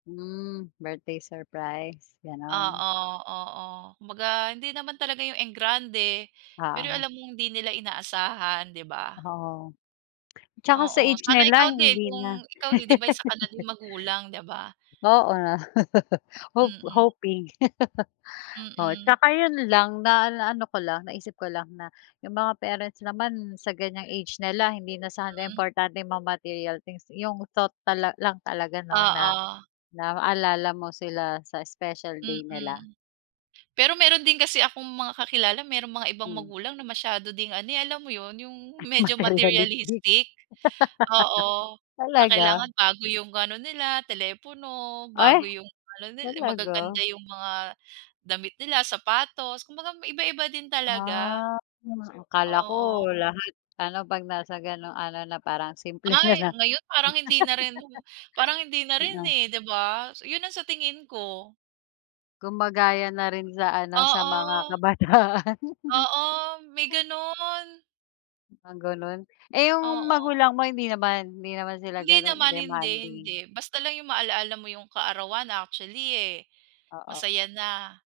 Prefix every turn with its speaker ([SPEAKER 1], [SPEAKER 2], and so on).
[SPEAKER 1] Hmm, birthday surprise, gano'n?
[SPEAKER 2] Oo, oo, kumbaga hindi naman talaga yung engrande, pero yung
[SPEAKER 1] Oo.
[SPEAKER 2] alam mong hindi nila inaasahan di ba?
[SPEAKER 1] Oo, 'tsaka sa
[SPEAKER 2] Oo,
[SPEAKER 1] age
[SPEAKER 2] sana
[SPEAKER 1] nila
[SPEAKER 2] ikaw din
[SPEAKER 1] hindi na
[SPEAKER 2] kung ikaw, eh, di ba isa ka na din magulang di ba?
[SPEAKER 1] Oo, hope
[SPEAKER 2] Mm.
[SPEAKER 1] hoping. Oo
[SPEAKER 2] Mm.
[SPEAKER 1] 'tsaka yun lang na naano ko lang naisip ko lang na yung mga parents naman sa ganiyang age nila hindi na sana
[SPEAKER 2] Hmm?
[SPEAKER 1] importanteng mga material things, yung thought tala lang talaga no na,
[SPEAKER 2] Oo.
[SPEAKER 1] naalala mo sila sa special day nila.
[SPEAKER 2] Mm, pero meron din kasi akong mga kakilala meron mga ibang
[SPEAKER 1] Mhm.
[SPEAKER 2] magulang na masyado ding ano, eh, alam mo yun yung
[SPEAKER 1] Ay
[SPEAKER 2] medyo
[SPEAKER 1] materialistic.
[SPEAKER 2] materialistic oo, na
[SPEAKER 1] Talaga?
[SPEAKER 2] kailangan bago yung ano nila telepono,
[SPEAKER 1] Ay,
[SPEAKER 2] bago yung ano nil
[SPEAKER 1] talaga?
[SPEAKER 2] magaganda yung mga damit nila sapatos, kumbaga iba-iba din talaga,
[SPEAKER 1] Ah, hmm, akala ko
[SPEAKER 2] oo.
[SPEAKER 1] lahat ano pag nasa ganong ano na parang simple na
[SPEAKER 2] Ay,
[SPEAKER 1] lang.
[SPEAKER 2] ngayon parang hindi na rin o parang hindi na rin,
[SPEAKER 1] Mm.
[SPEAKER 2] eh, di ba, so yun ang sa tingin ko.
[SPEAKER 1] Gumagaya na rin sa ano, sa mga
[SPEAKER 2] Oo.
[SPEAKER 1] kabataan.
[SPEAKER 2] Oo, may gano'n.
[SPEAKER 1] Ah, ganun, eh, yung
[SPEAKER 2] Oo.
[SPEAKER 1] magulang mo hindi naman, hindi naman sila
[SPEAKER 2] Hindi
[SPEAKER 1] gano'n,
[SPEAKER 2] naman, hindi, hindi,
[SPEAKER 1] demanding?
[SPEAKER 2] basta lang 'yong maalaala mo 'yong kaarawan actually, eh,
[SPEAKER 1] Oo.
[SPEAKER 2] masaya na.